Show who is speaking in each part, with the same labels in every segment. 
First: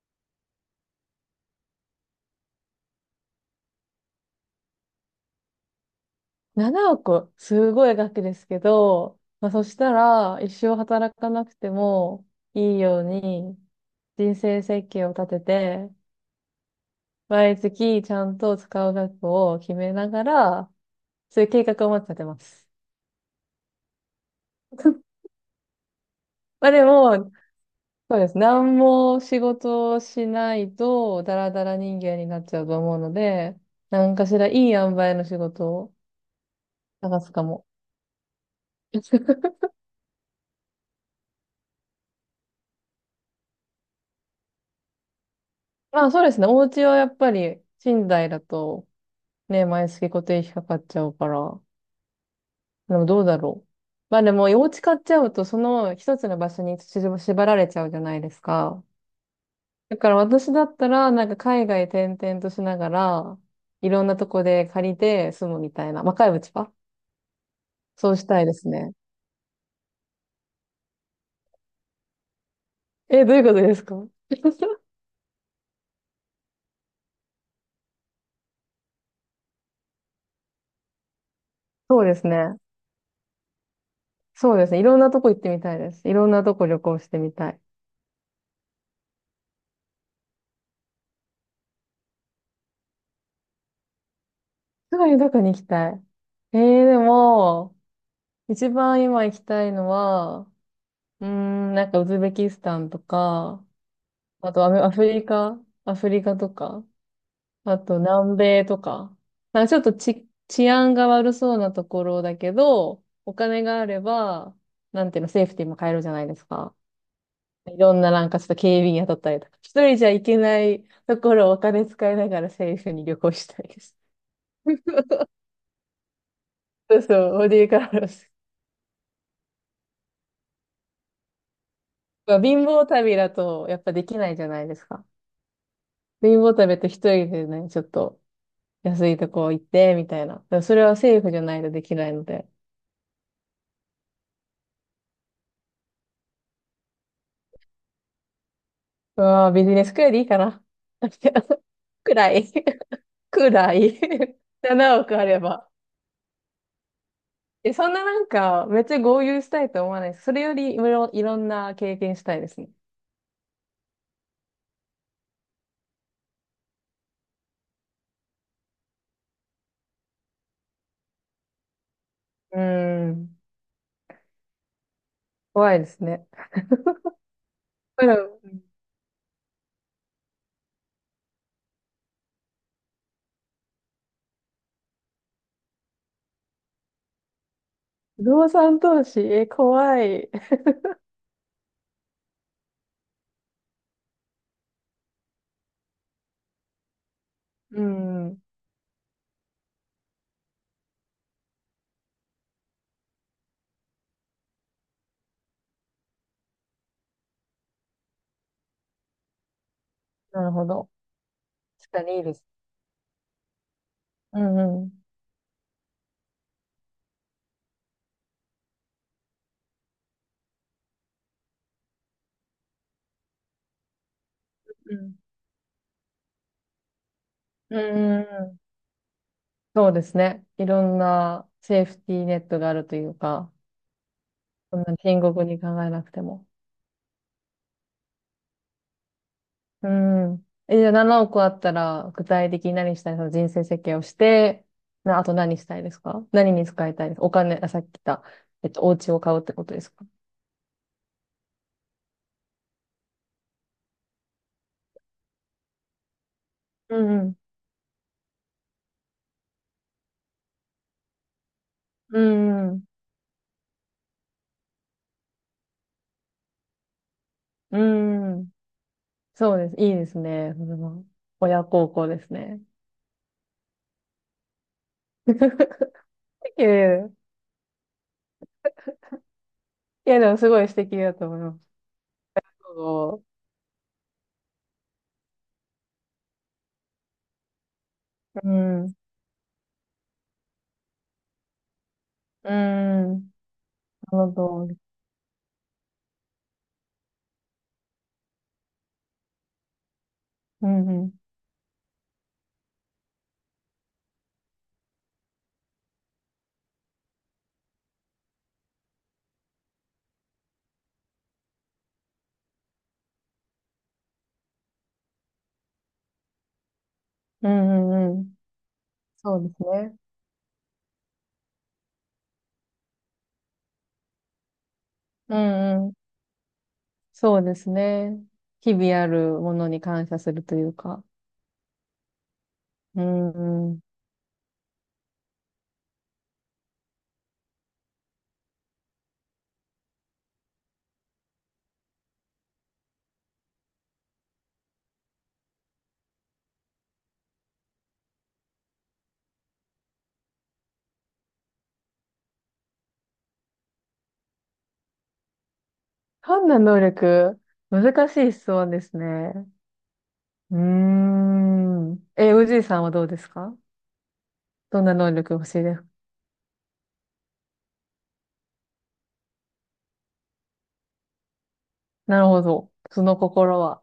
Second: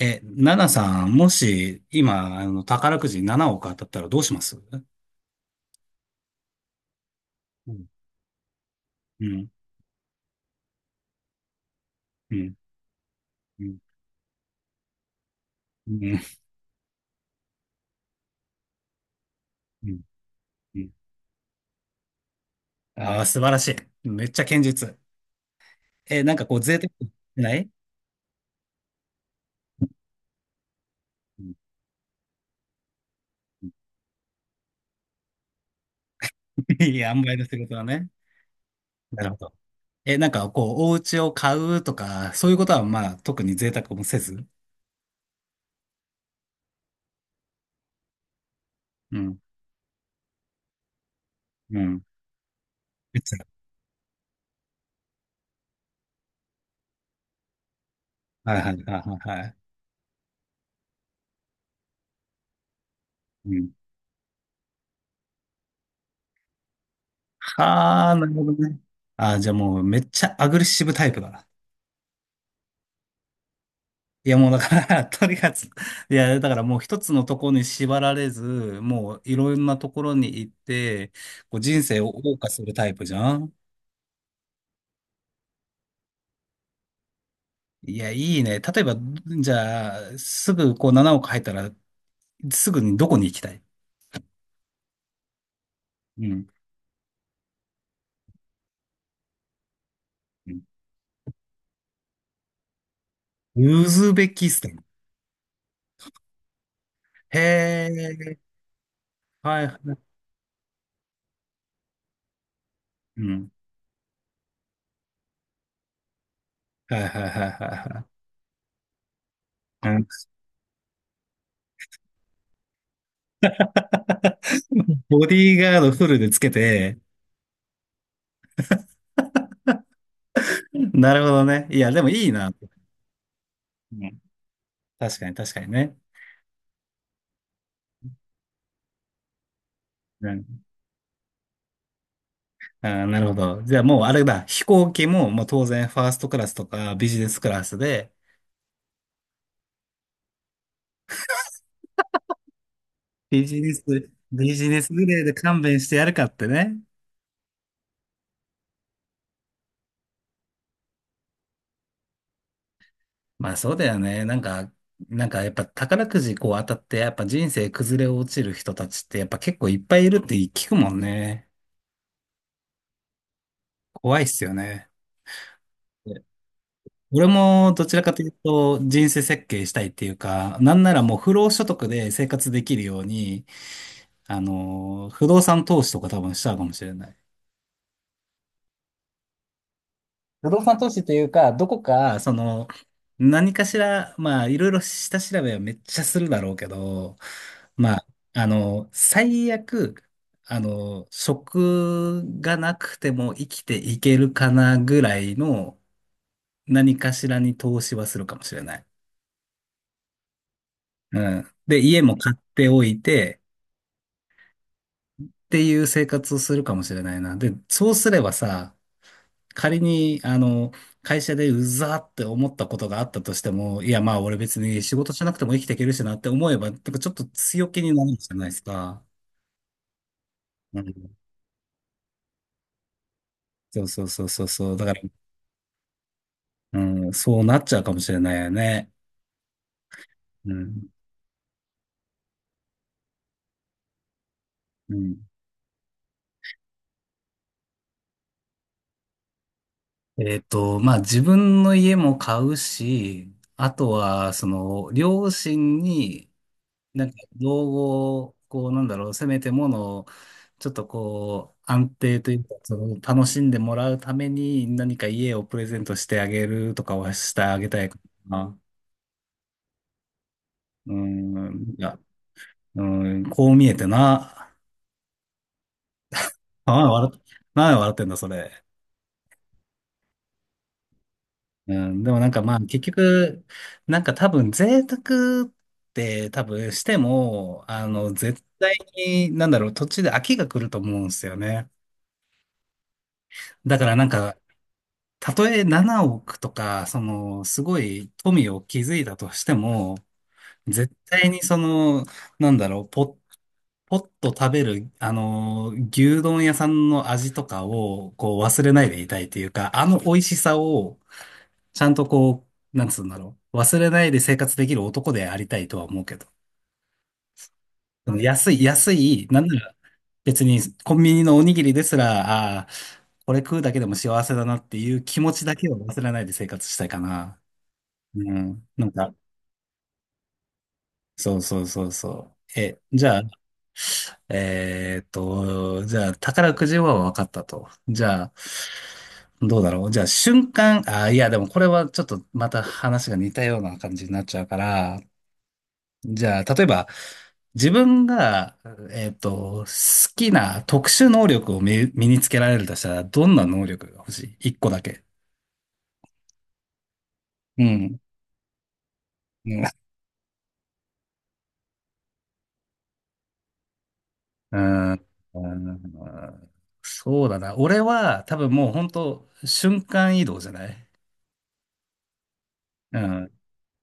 Speaker 1: え、ナナさん、もし、今、宝くじ7億当たったらどうします？うん。
Speaker 2: 7億、すごい額ですけど、
Speaker 1: う
Speaker 2: ま
Speaker 1: ん、
Speaker 2: あ、そしたら、一生働かなくても
Speaker 1: うん、うん、
Speaker 2: いいように、
Speaker 1: うん、
Speaker 2: 人生設計を立てて、毎月ちゃんと使う額を決
Speaker 1: う
Speaker 2: め
Speaker 1: ん。
Speaker 2: ながら、
Speaker 1: うん、
Speaker 2: そういう計画をまず立てます。
Speaker 1: ああー、素晴らしい。めっちゃ堅実。え、なんかこう、
Speaker 2: まあ
Speaker 1: 贅沢
Speaker 2: で
Speaker 1: し
Speaker 2: も、
Speaker 1: てない。
Speaker 2: そうです。何も仕事をしないと、ダ
Speaker 1: う
Speaker 2: ラ
Speaker 1: ん、
Speaker 2: ダラ人間になっちゃうと思うので、何かしらいい塩梅の仕事を
Speaker 1: いい塩
Speaker 2: 探す
Speaker 1: 梅
Speaker 2: か
Speaker 1: の仕
Speaker 2: も。
Speaker 1: 事だね。なるほど。え、なんかこう、お家を買うとか、そういうことは、まあ、特に贅沢もせず。
Speaker 2: まあそうですね。お家はやっぱり、寝台だと
Speaker 1: うん、
Speaker 2: ね、毎月固定費かかっちゃうから。
Speaker 1: うん。
Speaker 2: でも
Speaker 1: め
Speaker 2: ど
Speaker 1: っ
Speaker 2: う
Speaker 1: ち
Speaker 2: だ
Speaker 1: ゃ、
Speaker 2: ろう。まあでも、お家買っちゃうと、その一つの場所に縛られちゃうじゃないです
Speaker 1: はいは
Speaker 2: か。
Speaker 1: いはいはい。はい、
Speaker 2: だから私だったら、なんか海外転々としながら、
Speaker 1: うん。
Speaker 2: いろんなとこで借りて住むみたいな。若いうちは
Speaker 1: は
Speaker 2: そ
Speaker 1: あ、
Speaker 2: う
Speaker 1: な
Speaker 2: し
Speaker 1: る
Speaker 2: た
Speaker 1: ほ
Speaker 2: い
Speaker 1: ど
Speaker 2: です
Speaker 1: ね。
Speaker 2: ね。
Speaker 1: ああ、じゃあもう、めっちゃアグレッシブタイプだ。
Speaker 2: え、どういうことですか？
Speaker 1: いや、もうだから とにかく、いや、だからもう一つのところに縛られず、もういろんなところに行って、こう人生
Speaker 2: そう
Speaker 1: を
Speaker 2: です
Speaker 1: 謳歌
Speaker 2: ね。
Speaker 1: するタイプじゃん。
Speaker 2: そうですね。いろんなとこ行ってみたいです。いろんなとこ旅行してみたい。
Speaker 1: いや、いいね。例えば、じゃあ、すぐこう7億入ったら、すぐにどこに行きたい？
Speaker 2: すぐにどこに行きたい？
Speaker 1: うん。
Speaker 2: でも、一番今行きたいのは、
Speaker 1: うん、
Speaker 2: なんかウズベキスタンとか、
Speaker 1: ウズベキ
Speaker 2: あ
Speaker 1: ス
Speaker 2: と
Speaker 1: タン。
Speaker 2: アフリカ、アフリカとか、
Speaker 1: へ
Speaker 2: あと南
Speaker 1: え、
Speaker 2: 米とか、な
Speaker 1: は
Speaker 2: ん
Speaker 1: い
Speaker 2: か
Speaker 1: は
Speaker 2: ちょっと
Speaker 1: い。
Speaker 2: 治安が悪そうなところだけど、
Speaker 1: う
Speaker 2: お
Speaker 1: ん。
Speaker 2: 金があれば、なんていうの、セーフティーも買えるじゃないですか。
Speaker 1: はいはいはいは
Speaker 2: い
Speaker 1: い
Speaker 2: ろ
Speaker 1: は
Speaker 2: んな
Speaker 1: い。
Speaker 2: なんかちょっと警備員雇ったりとか、一
Speaker 1: う
Speaker 2: 人
Speaker 1: ん、
Speaker 2: じゃ行けないところをお金使いながらセーフに旅行したいです。
Speaker 1: ボ ディーガードフルでつけて、
Speaker 2: そうそう、ボディーカラーです。
Speaker 1: なるほどね。いや、でもいい
Speaker 2: まあ
Speaker 1: な。
Speaker 2: 貧乏旅だとやっぱ
Speaker 1: う
Speaker 2: でき
Speaker 1: ん、
Speaker 2: ないじゃないですか。
Speaker 1: 確かに確かにね。
Speaker 2: 貧乏旅って一人でね、ちょっと安いとこ行って、みたいな。だからそれは政府じゃないとできないので。
Speaker 1: ああ、なるほど。じゃあもうあれだ、飛行機も、もう当然ファーストクラスとかビジネスクラスで、
Speaker 2: うわービジネスくらいでいいかな。くらい。
Speaker 1: ビ
Speaker 2: く
Speaker 1: ジネ
Speaker 2: ら
Speaker 1: ス、
Speaker 2: い。
Speaker 1: ビ ジネス
Speaker 2: 7
Speaker 1: グ
Speaker 2: 億
Speaker 1: レー
Speaker 2: あ
Speaker 1: で
Speaker 2: れ
Speaker 1: 勘
Speaker 2: ば。
Speaker 1: 弁してやるかってね。
Speaker 2: え、そんななんか、めっちゃ豪遊したいと思わないです。それよりいろんな経験したいですね。
Speaker 1: まあそうだよね。なんかやっぱ宝くじこう当たって、やっぱ人生崩れ落ちる人たちってやっぱ結構いっぱいいるって聞くもんね。
Speaker 2: うーん。
Speaker 1: 怖いっすよね。
Speaker 2: 怖いです
Speaker 1: で、
Speaker 2: ね。
Speaker 1: 俺もどちら
Speaker 2: だ
Speaker 1: か
Speaker 2: か
Speaker 1: とい
Speaker 2: ら
Speaker 1: うと人生設計したいっていうか、なんならもう不労所得で生活できるように、不動産投資とか多分しちゃうかもしれない。
Speaker 2: 不動産投資、え、怖い。
Speaker 1: 不動産投資というか、どこか、その、何かしら、まあ、いろいろ下調べはめっちゃするだろうけど、
Speaker 2: う
Speaker 1: まあ、
Speaker 2: ん。
Speaker 1: 最悪、職がなくても生きていけるかなぐらいの何かしらに投資はするかもしれない。
Speaker 2: なるほど。
Speaker 1: うん。で、
Speaker 2: 確
Speaker 1: 家
Speaker 2: か
Speaker 1: も
Speaker 2: にいい
Speaker 1: 買
Speaker 2: で
Speaker 1: っ
Speaker 2: す。
Speaker 1: ておいて
Speaker 2: うんうん。
Speaker 1: っていう生活をするかもしれないな。で、そうすればさ、仮に、会社でうざーって思ったことがあったとしても、いや、まあ、俺別に
Speaker 2: う
Speaker 1: 仕事
Speaker 2: ん。
Speaker 1: しなくても生きていけるしなって思えば、なんかちょっと強
Speaker 2: う
Speaker 1: 気
Speaker 2: ん
Speaker 1: に
Speaker 2: う
Speaker 1: なるん
Speaker 2: んう
Speaker 1: じゃないで
Speaker 2: ん。
Speaker 1: すか。
Speaker 2: そうですね。い
Speaker 1: う
Speaker 2: ろん
Speaker 1: ん。
Speaker 2: なセーフティーネットがあるというか。
Speaker 1: そうそうそうそうそう。
Speaker 2: そん
Speaker 1: だ
Speaker 2: な
Speaker 1: から、
Speaker 2: 深刻に考えなくても。
Speaker 1: うん、そうなっちゃうかもしれないよね。
Speaker 2: うん。
Speaker 1: う
Speaker 2: え、じゃ
Speaker 1: ん。
Speaker 2: あ7億あったら、具体的に何したい？その人生設計をして、
Speaker 1: うん。
Speaker 2: あと何したいですか？何に使いたいですか？お金、あ、さっき言った、お家を買うってことですか？
Speaker 1: まあ、自分の家も買うし、あとは、その、両親に、
Speaker 2: う
Speaker 1: なんか、
Speaker 2: ん
Speaker 1: 造語を、こう、なんだろう、せめてものを、ちょっとこう、安定
Speaker 2: う
Speaker 1: というか、
Speaker 2: ん。う
Speaker 1: そ
Speaker 2: ん
Speaker 1: の、楽しんでもらうために、何か家をプレゼントしてあげるとかはしてあげ
Speaker 2: う
Speaker 1: たいか
Speaker 2: ん。うん。
Speaker 1: な。
Speaker 2: そうです。いいですね。それ
Speaker 1: う
Speaker 2: は
Speaker 1: ん、
Speaker 2: 親
Speaker 1: い
Speaker 2: 孝
Speaker 1: や、
Speaker 2: 行ですね。
Speaker 1: うん、こう見えてな。
Speaker 2: いやい
Speaker 1: あ、
Speaker 2: や、い
Speaker 1: なんで笑ってんだ、それ。
Speaker 2: やでもすごい素敵だと思います。
Speaker 1: うん、でもなんかまあ、結
Speaker 2: そ
Speaker 1: 局、なんか多分、贅沢って多分しても、
Speaker 2: う。
Speaker 1: 絶
Speaker 2: う
Speaker 1: 対
Speaker 2: ん。
Speaker 1: に、なんだろう、途中で飽きが来ると思うんですよね。
Speaker 2: うん。
Speaker 1: だからなん
Speaker 2: なるほ
Speaker 1: か、
Speaker 2: ど。
Speaker 1: たとえ7億とか、その、すごい富を築いたとしても、
Speaker 2: うん
Speaker 1: 絶
Speaker 2: うん。
Speaker 1: 対にその、なんだろう、ポッと食べる、牛丼屋さんの味とかを、こう、忘れないでいたいというか、あの美味しさを、ちゃんとこう、なんつうんだろう、忘れないで生活できる男でありたいとは思うけど。
Speaker 2: うんう
Speaker 1: そ
Speaker 2: ん
Speaker 1: の
Speaker 2: うん。
Speaker 1: 安い、安い、
Speaker 2: そ
Speaker 1: な
Speaker 2: う
Speaker 1: ん
Speaker 2: で
Speaker 1: な
Speaker 2: す
Speaker 1: ら、
Speaker 2: ね。
Speaker 1: 別にコンビニのおにぎりですら、ああ、これ食うだけでも幸せだなっていう気持
Speaker 2: う
Speaker 1: ちだけを
Speaker 2: んうん
Speaker 1: 忘れないで生活したいか
Speaker 2: そ
Speaker 1: な。
Speaker 2: うですね。
Speaker 1: うん。
Speaker 2: 日
Speaker 1: なん
Speaker 2: 々あ
Speaker 1: か、
Speaker 2: るものに感謝するというか。
Speaker 1: そうそうそうそう。え、
Speaker 2: う
Speaker 1: じゃあ、
Speaker 2: ん。
Speaker 1: じゃあ、宝くじは分かったと。じゃあ、どうだろう。じゃあ、瞬間、あ、いや、でもこれはちょっとまた話が似たような感じになっちゃうから、じゃあ、例えば、自分が、好きな特殊能力を身につけられるとしたら、どんな能力が欲しい？ 1 個だけ。
Speaker 2: 判断能力、
Speaker 1: うん。
Speaker 2: 難しい質問ですね。うーん。え、おじいさんはどうですか？
Speaker 1: うー
Speaker 2: どんな
Speaker 1: ん、
Speaker 2: 能力欲
Speaker 1: う
Speaker 2: しいですか？
Speaker 1: ん、そうだな。俺は多分もう本当瞬間移動じゃない？
Speaker 2: なるほど。
Speaker 1: う
Speaker 2: その
Speaker 1: ん。
Speaker 2: 心は。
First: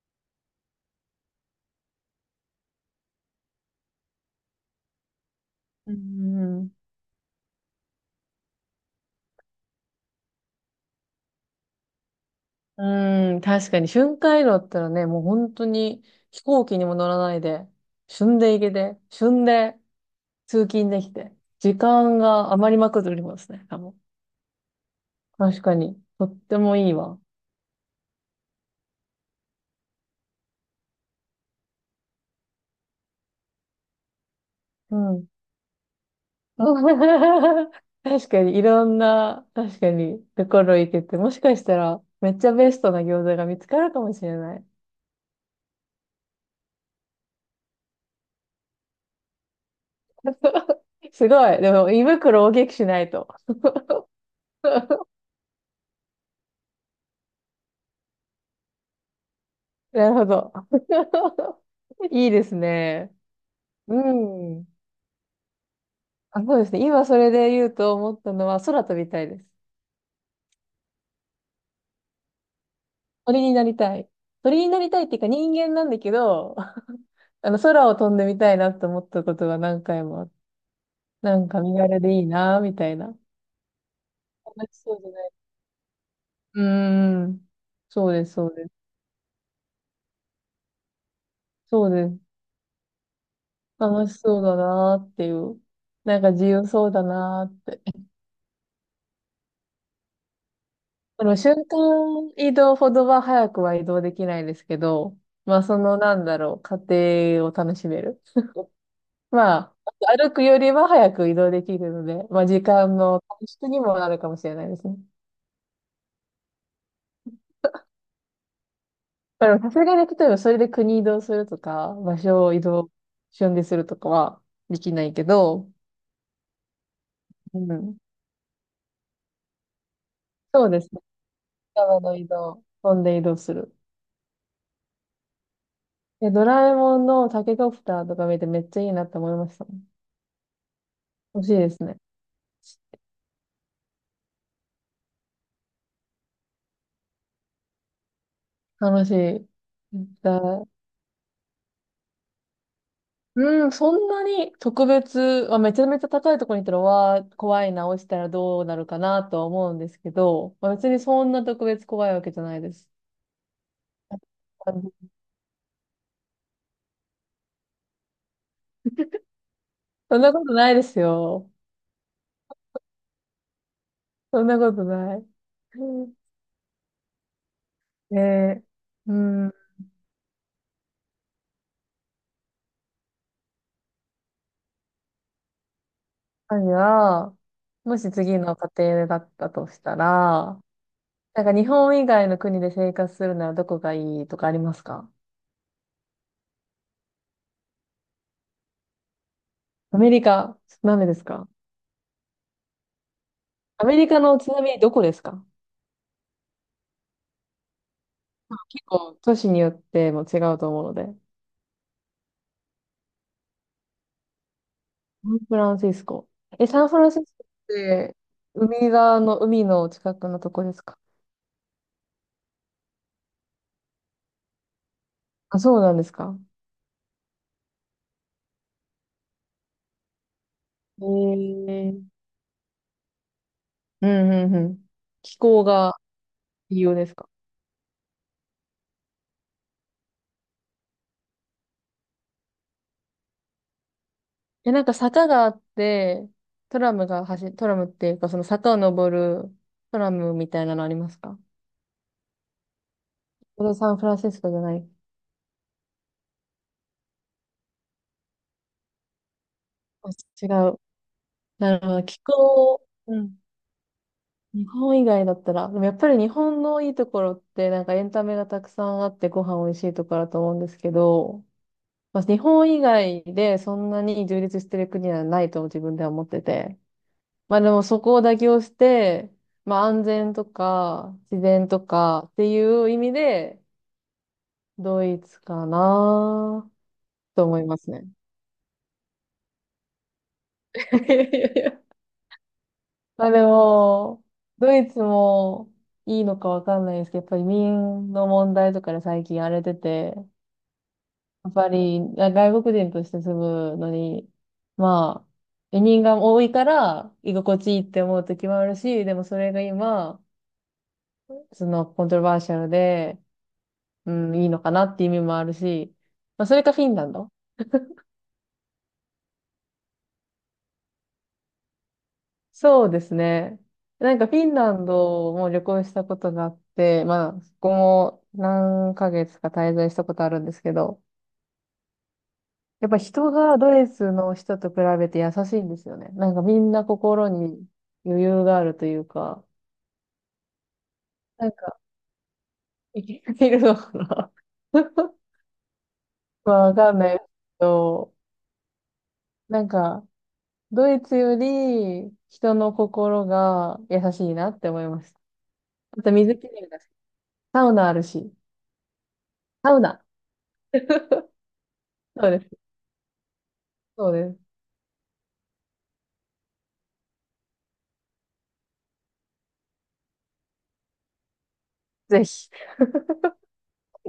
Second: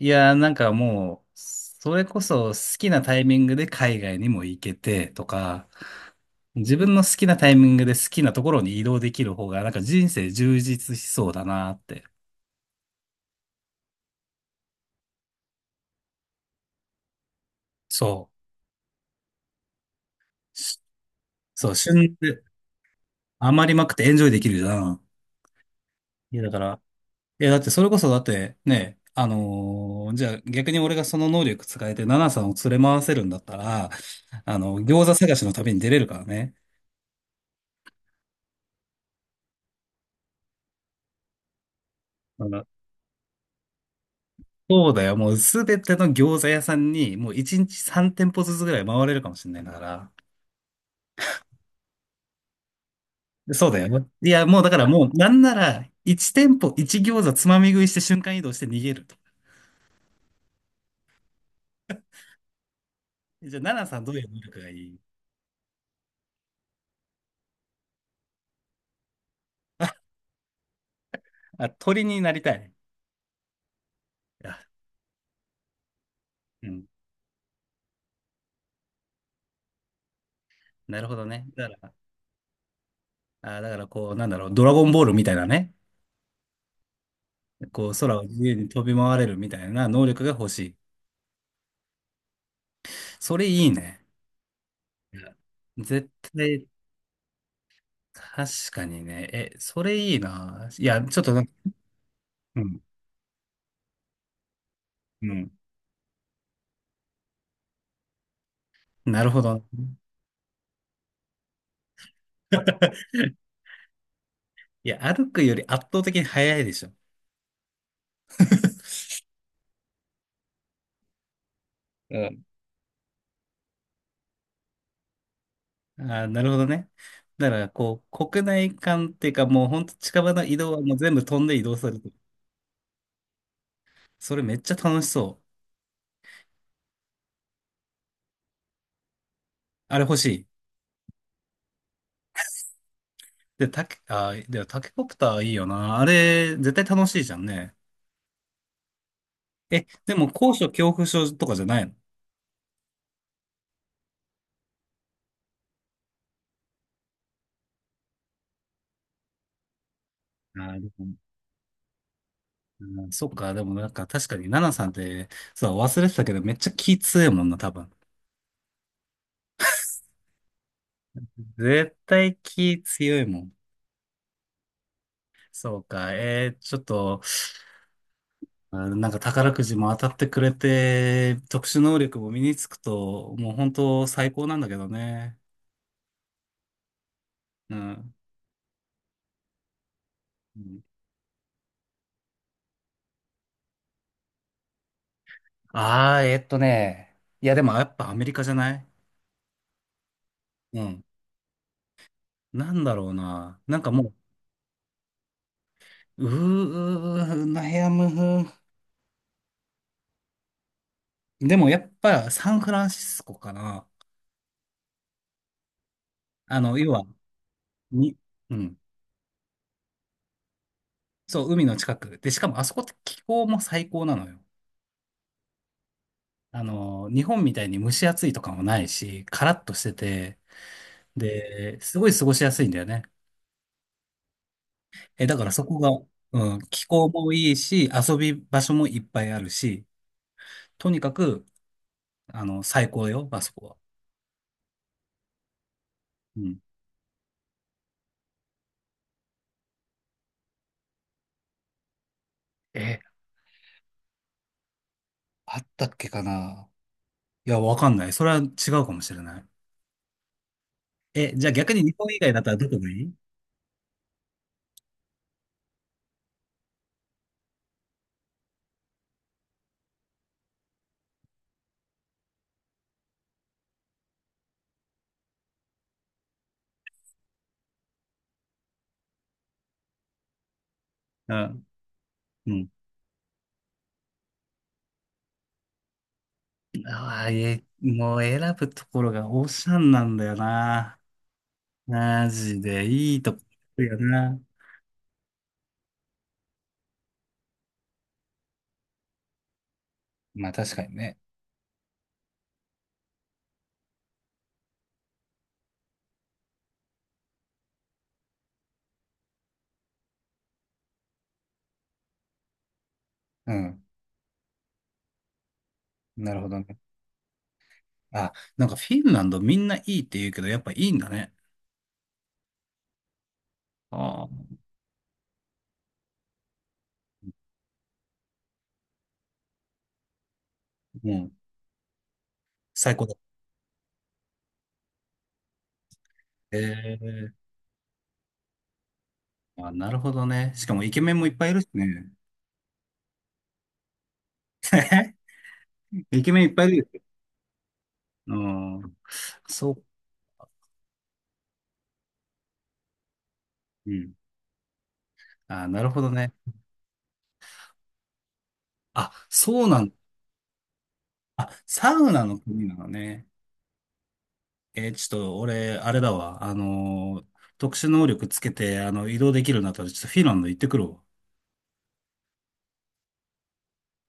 Speaker 1: いやー、なんかもう、それこそ好きなタイミングで海外にも行けてとか、
Speaker 2: うん。
Speaker 1: 自分の好きなタイミングで好きなところに移動できる方が、なんか人生充実しそうだなって。
Speaker 2: うん、確かに瞬間移動だったらね、もう本当に飛行機にも乗らないで、
Speaker 1: そ
Speaker 2: 旬で行けて、旬で
Speaker 1: う。
Speaker 2: 通勤できて、
Speaker 1: そう、
Speaker 2: 時
Speaker 1: 旬
Speaker 2: 間
Speaker 1: で
Speaker 2: が余りまくっておりますね、
Speaker 1: 余り
Speaker 2: 多
Speaker 1: まくっ
Speaker 2: 分。
Speaker 1: てエンジョイできるじゃん。
Speaker 2: 確かに。とっ
Speaker 1: いや、だか
Speaker 2: ても
Speaker 1: ら、
Speaker 2: いいわ。
Speaker 1: いや、だってそれこそだってね、じゃあ逆に俺がその能力使えて奈々さんを連れ回せるんだったら、
Speaker 2: う
Speaker 1: 餃子
Speaker 2: ん。
Speaker 1: 探しの旅に出れるからね。
Speaker 2: 確かに、いろんな、確かに、ところ行けて、もしかしたら、めっち
Speaker 1: あ
Speaker 2: ゃ
Speaker 1: の
Speaker 2: ベストな餃子が見つかるかもしれない。
Speaker 1: そうだよ。もうすべての餃子屋さんに、もう1日3店舗ずつぐらい回れるかもしれないんだから。
Speaker 2: すごい。でも、胃袋を大きくしないと。
Speaker 1: そうだよ。いや、もうだからも う、なんなら、1店舗1餃子つまみ食いして瞬間移動して逃げると。
Speaker 2: なるほど。いいですね。
Speaker 1: じゃあ、奈々
Speaker 2: う
Speaker 1: さんどういう能力
Speaker 2: ん。
Speaker 1: がいい？
Speaker 2: あ、そうですね。今それで言うと思ったのは、空飛びたいです。
Speaker 1: あ、鳥になりたい。
Speaker 2: 鳥になりたい。鳥
Speaker 1: あ、
Speaker 2: になりたいっていうか人間なんだけど、
Speaker 1: うん。
Speaker 2: 空を飛んでみたいなって思ったことが何回もあって、
Speaker 1: なるほど
Speaker 2: な
Speaker 1: ね。
Speaker 2: んか
Speaker 1: だか
Speaker 2: 身
Speaker 1: ら、
Speaker 2: 軽でいいな、みたいな。
Speaker 1: こう、なんだろう、ド
Speaker 2: 楽
Speaker 1: ラ
Speaker 2: し
Speaker 1: ゴン
Speaker 2: そう
Speaker 1: ボー
Speaker 2: じゃ
Speaker 1: ルみ
Speaker 2: ない。
Speaker 1: たいなね。
Speaker 2: うーん。
Speaker 1: こう、
Speaker 2: そう
Speaker 1: 空を
Speaker 2: です、
Speaker 1: 自
Speaker 2: そ
Speaker 1: 由
Speaker 2: うで
Speaker 1: に
Speaker 2: す。
Speaker 1: 飛び回れるみたいな能力が欲しい。
Speaker 2: そうです。
Speaker 1: それいいね。
Speaker 2: 楽しそうだなーっ
Speaker 1: い
Speaker 2: てい
Speaker 1: や、
Speaker 2: う。
Speaker 1: 絶
Speaker 2: なんか自
Speaker 1: 対、
Speaker 2: 由そうだなーって。
Speaker 1: 確かにね。え、それいいな。いや、ちょっ
Speaker 2: そ
Speaker 1: と
Speaker 2: の
Speaker 1: なんか、
Speaker 2: 瞬間移
Speaker 1: う
Speaker 2: 動
Speaker 1: ん、
Speaker 2: ほどは早くは移動できないですけど、
Speaker 1: うん。
Speaker 2: まあそのなんだろう、過程を楽しめる。
Speaker 1: なるほ
Speaker 2: ま
Speaker 1: ど。
Speaker 2: あ、歩くよりは早く移動できるので、まあ時間の 短縮にもなるかもしれないです
Speaker 1: い
Speaker 2: ね。
Speaker 1: や、歩くより圧倒的に速いでしょ。
Speaker 2: だからさすがに例えばそれで国移動するとか、
Speaker 1: う
Speaker 2: 場
Speaker 1: ん。
Speaker 2: 所を移動、瞬でするとかはできないけど、
Speaker 1: あー、なるほどね。だか
Speaker 2: う
Speaker 1: ら、
Speaker 2: ん。
Speaker 1: こう、国内間っていうか、もうほんと近場の移
Speaker 2: そう
Speaker 1: 動は
Speaker 2: で
Speaker 1: も
Speaker 2: す
Speaker 1: う
Speaker 2: ね。
Speaker 1: 全部飛んで移動する
Speaker 2: 川
Speaker 1: と。
Speaker 2: の移動、飛んで移動する。
Speaker 1: それめっちゃ楽しそう。
Speaker 2: え、ドラえもんのタケコプターとか見てめっちゃいいなって思いましたもん。
Speaker 1: あれ欲しい。
Speaker 2: 欲しいですね。
Speaker 1: で、タケ、あー、でもタケコプターいいよな。あれ、絶対楽しいじゃんね。
Speaker 2: 楽しい。
Speaker 1: え、でも高
Speaker 2: だ、
Speaker 1: 所恐怖症とかじゃないの？
Speaker 2: うん、そんなに特別、まあ、めちゃめちゃ高いところに行ったら、わー、怖いな、落ちたらどうなるかなとは思うんですけど、まあ、
Speaker 1: で
Speaker 2: 別に
Speaker 1: も、
Speaker 2: そんな特別怖いわけじゃないです。
Speaker 1: うん、そっか、でもなんか確かに、ナナさんって、そう、忘れてたけど、めっちゃ気強いもんな、多分。
Speaker 2: そんなことないですよ。
Speaker 1: 絶対気強いもん。
Speaker 2: そんなことない。
Speaker 1: そうか、ちょっと、
Speaker 2: で、
Speaker 1: あ、なん
Speaker 2: う
Speaker 1: か
Speaker 2: ん、
Speaker 1: 宝くじも当たってくれて、特殊能力も身につくと、もう本当最高なんだけどね。
Speaker 2: 何が、
Speaker 1: う
Speaker 2: もし
Speaker 1: ん。
Speaker 2: 次の家庭だったとしたら、なんか日本以外の国で生活するならどこがいいとかありますか？
Speaker 1: ああー。いや、でもやっぱアメリカじゃない？
Speaker 2: アメリカ、
Speaker 1: う
Speaker 2: なん
Speaker 1: ん。
Speaker 2: でですか？
Speaker 1: なんだろうな。なん
Speaker 2: ア
Speaker 1: か
Speaker 2: メリ
Speaker 1: も
Speaker 2: カのちなみにどこですか？
Speaker 1: う、うー、うーうーなやむ。
Speaker 2: 結構都市によっても違うと思うので。
Speaker 1: でもやっぱサンフランシスコかな。
Speaker 2: サンフランシスコ。え、サン
Speaker 1: 要
Speaker 2: フ
Speaker 1: は、
Speaker 2: ランシスコっ
Speaker 1: に、
Speaker 2: て
Speaker 1: うん。
Speaker 2: 海側の海の近くのとこですか？
Speaker 1: そう、海の近く。で、しかもあそこって気候も最高なのよ。
Speaker 2: あ、そうなんですか？
Speaker 1: 日本みたいに蒸し暑いとかもないし、カラッとしてて、
Speaker 2: え
Speaker 1: で、す
Speaker 2: ー、
Speaker 1: ごい過ごしやすいんだよね。
Speaker 2: うんうんうん。
Speaker 1: え、だ
Speaker 2: 気
Speaker 1: からそ
Speaker 2: 候
Speaker 1: こが、
Speaker 2: が
Speaker 1: うん、
Speaker 2: 理
Speaker 1: 気
Speaker 2: 由で
Speaker 1: 候
Speaker 2: すか？
Speaker 1: もいいし、遊び場所もいっぱいあるし、とにかく、最高よ、あそこは。
Speaker 2: え、なんか坂があって、
Speaker 1: うん。
Speaker 2: トラムっていうかその坂を登るトラムみたいなのありますか？
Speaker 1: え、
Speaker 2: これサンフランシスコじゃない？
Speaker 1: あったっけかな？いや、わかんない。それは違うかもしれない。
Speaker 2: あ、違う。
Speaker 1: え、じゃあ逆
Speaker 2: な
Speaker 1: に
Speaker 2: るほ
Speaker 1: 日
Speaker 2: ど。
Speaker 1: 本
Speaker 2: 気
Speaker 1: 以外だったらどこ
Speaker 2: 候、
Speaker 1: がいい？
Speaker 2: うん。日本以外だったら、でもやっぱり日本のいいところって、なんかエンタメがたくさんあってご飯美味しいところだと思うんですけど、まあ、日本以外でそんなに充実してる国はないと自分では思ってて。まあでもそこを妥協して、まあ安全とか
Speaker 1: う
Speaker 2: 自
Speaker 1: ん
Speaker 2: 然とかって
Speaker 1: うん。
Speaker 2: いう意味で、ドイツかな
Speaker 1: ああ、
Speaker 2: と思
Speaker 1: え、
Speaker 2: いますね。
Speaker 1: もう選ぶところがオーシャンなんだよな。マジでいい
Speaker 2: まあ
Speaker 1: とこ
Speaker 2: で
Speaker 1: 行くよ
Speaker 2: も、
Speaker 1: な。
Speaker 2: ドイツもいいのかわかんないですけど、やっぱり移民の問題とかで最近荒れてて、
Speaker 1: まあ確かにね。
Speaker 2: やっぱりあ外国人として住むのに、まあ、移民が多いから居心地いいって思う時もあるし、でもそれが今、そのコントロバーシャルで、
Speaker 1: うん。
Speaker 2: うん、いいのかなっていう意味もあるし、
Speaker 1: なる
Speaker 2: まあ
Speaker 1: ほ
Speaker 2: そ
Speaker 1: ど
Speaker 2: れか
Speaker 1: ね。
Speaker 2: フィンランド。
Speaker 1: あ、なんかフィンランドみんないいって言うけど、やっぱいいんだね。
Speaker 2: そうですね。なん
Speaker 1: あ
Speaker 2: かフィン
Speaker 1: あ。
Speaker 2: ランドも旅行したことがあって、まあ、そこも何ヶ月か滞在したことあるんですけど、
Speaker 1: うん。
Speaker 2: やっ
Speaker 1: 最
Speaker 2: ぱ
Speaker 1: 高だ。
Speaker 2: 人がドイツの人と比べて優しいんですよね。なんかみんな心
Speaker 1: ええ、
Speaker 2: に余裕があるというか、
Speaker 1: あ、なるほどね。しかもイケメンもいっぱ
Speaker 2: な
Speaker 1: い
Speaker 2: ん
Speaker 1: いるし
Speaker 2: か
Speaker 1: ね。
Speaker 2: 生きているのかな？
Speaker 1: イケメンい
Speaker 2: ま
Speaker 1: っ
Speaker 2: あ、
Speaker 1: ぱいい
Speaker 2: わ
Speaker 1: る
Speaker 2: かん
Speaker 1: よ。
Speaker 2: ないですけど、
Speaker 1: うん。
Speaker 2: なん
Speaker 1: そ
Speaker 2: かドイツより人の心が
Speaker 1: う。う
Speaker 2: 優
Speaker 1: ん。
Speaker 2: しいなって思いました。
Speaker 1: あ、なるほ
Speaker 2: あ
Speaker 1: ど
Speaker 2: と
Speaker 1: ね。
Speaker 2: 水きれいだし、サウナあるし、
Speaker 1: あ、そう
Speaker 2: サ
Speaker 1: な
Speaker 2: ウ
Speaker 1: んだ。
Speaker 2: ナ。
Speaker 1: あ、サウナ
Speaker 2: そ
Speaker 1: の
Speaker 2: うです
Speaker 1: 国なのね。
Speaker 2: そうです。
Speaker 1: ちょっと俺、あれだわ。特殊能力つけて、移動できるようになったら、ちょっとフィンランド行ってくるわ。
Speaker 2: ぜひ。